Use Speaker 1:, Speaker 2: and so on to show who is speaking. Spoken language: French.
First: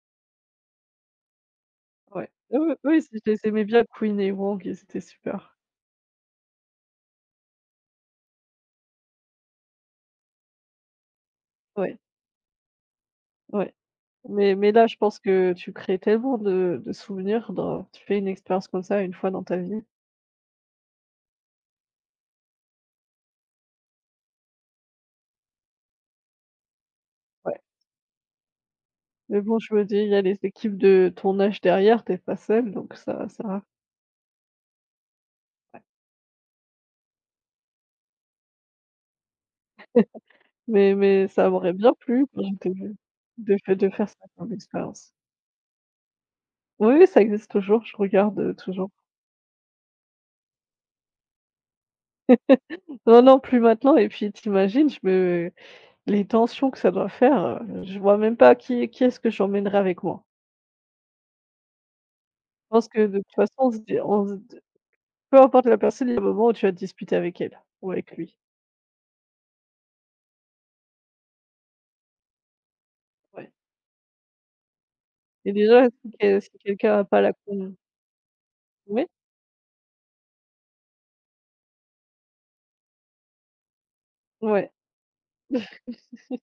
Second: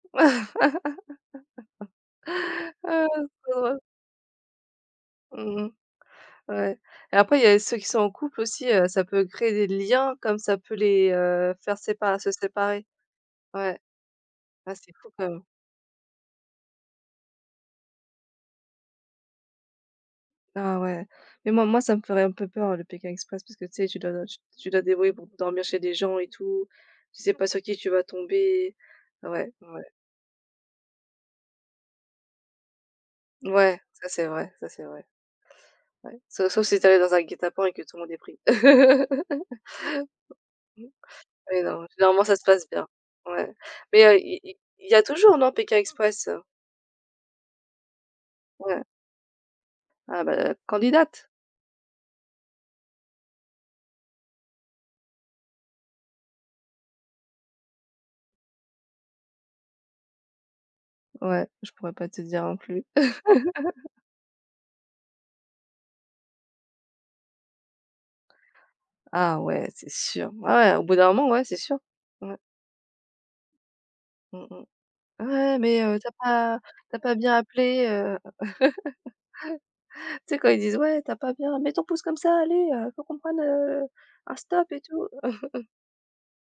Speaker 1: Ouais. Oui, oui, oui,
Speaker 2: Ah
Speaker 1: c'est je les
Speaker 2: c'est trop
Speaker 1: aimais
Speaker 2: drôle.
Speaker 1: bien Quyen et Hoang, ils étaient super.
Speaker 2: Mmh mh, ouais. Et après, il y a ceux qui sont en couple aussi, heu, ça peut créer des liens comme ça peut les, heu, faire
Speaker 1: Ouais.
Speaker 2: sépa se séparer.
Speaker 1: Ouais.
Speaker 2: Ouais.
Speaker 1: Mais mais
Speaker 2: Ah,
Speaker 1: là,
Speaker 2: c'est
Speaker 1: je
Speaker 2: fou
Speaker 1: pense
Speaker 2: quand même.
Speaker 1: que tu crées tellement de de souvenirs dans tu fais une expérience comme ça 1 fois dans ta vie.
Speaker 2: Ah ouais. Mais moi moi, ça me ferait un peu peur le Pékin Express parce que, tu sais, tu dois tu tu dois te débrouiller pour b dormir chez des gens et tout, tu sais pas
Speaker 1: Ouais.
Speaker 2: sur qui tu vas tomber,
Speaker 1: Mais
Speaker 2: ouais,
Speaker 1: bon, je me
Speaker 2: ouais.
Speaker 1: dis, il y a les équipes de tournage derrière, tu es pas seule donc, ça va, ça va.
Speaker 2: Ouais, ça c'est vrai, ça c'est vrai.
Speaker 1: Ouais.
Speaker 2: Ouais, toute façon si tu arrives dans un guet-apens et que tout le monde est pris. OK.
Speaker 1: Mais mais, ça
Speaker 2: Oui,
Speaker 1: m'aurait
Speaker 2: non,
Speaker 1: bien
Speaker 2: généralement,
Speaker 1: plu,
Speaker 2: ça se
Speaker 1: donc,
Speaker 2: passe bien,
Speaker 1: heu,
Speaker 2: ouais.
Speaker 1: de fai de
Speaker 2: Mais
Speaker 1: faire ça
Speaker 2: heu, il
Speaker 1: comme
Speaker 2: il il y a
Speaker 1: expérience.
Speaker 2: toujours, non, Pékin Express?
Speaker 1: Oui, oui, ça existe toujours, je regarde, heu,
Speaker 2: Ouais.
Speaker 1: toujours.
Speaker 2: Ah bah, candidate.
Speaker 1: Non, non, plus maintenant et puis, tu imagines je me les tensions que ça doit faire, je vois même pas qui est qui est-ce que j'emmènerai avec moi.
Speaker 2: Ouais, je pourrais pas te dire non
Speaker 1: Je
Speaker 2: plus.
Speaker 1: pense que, de toute façon, on se di on se d peu importe la personne, il y a un moment où tu vas te disputer avec elle, ou avec lui.
Speaker 2: Ah ouais c'est sûr, ouais, au bout d'un moment, ouais c'est sûr. Ouais.
Speaker 1: Ouais.
Speaker 2: Mmh mh.
Speaker 1: Et
Speaker 2: Ouais mais,
Speaker 1: déjà
Speaker 2: heu, tu
Speaker 1: si
Speaker 2: as
Speaker 1: que si
Speaker 2: pas tu as
Speaker 1: quelqu'un a
Speaker 2: pas
Speaker 1: pas la
Speaker 2: bien
Speaker 1: con
Speaker 2: appelé, heu,
Speaker 1: Ouais.
Speaker 2: tu sais, quand ils disent: «ouais tu as pas bien, mets ton pouce comme ça, allez, heu, faut qu'on prenne heu, un stop
Speaker 1: Ouais.
Speaker 2: et tout».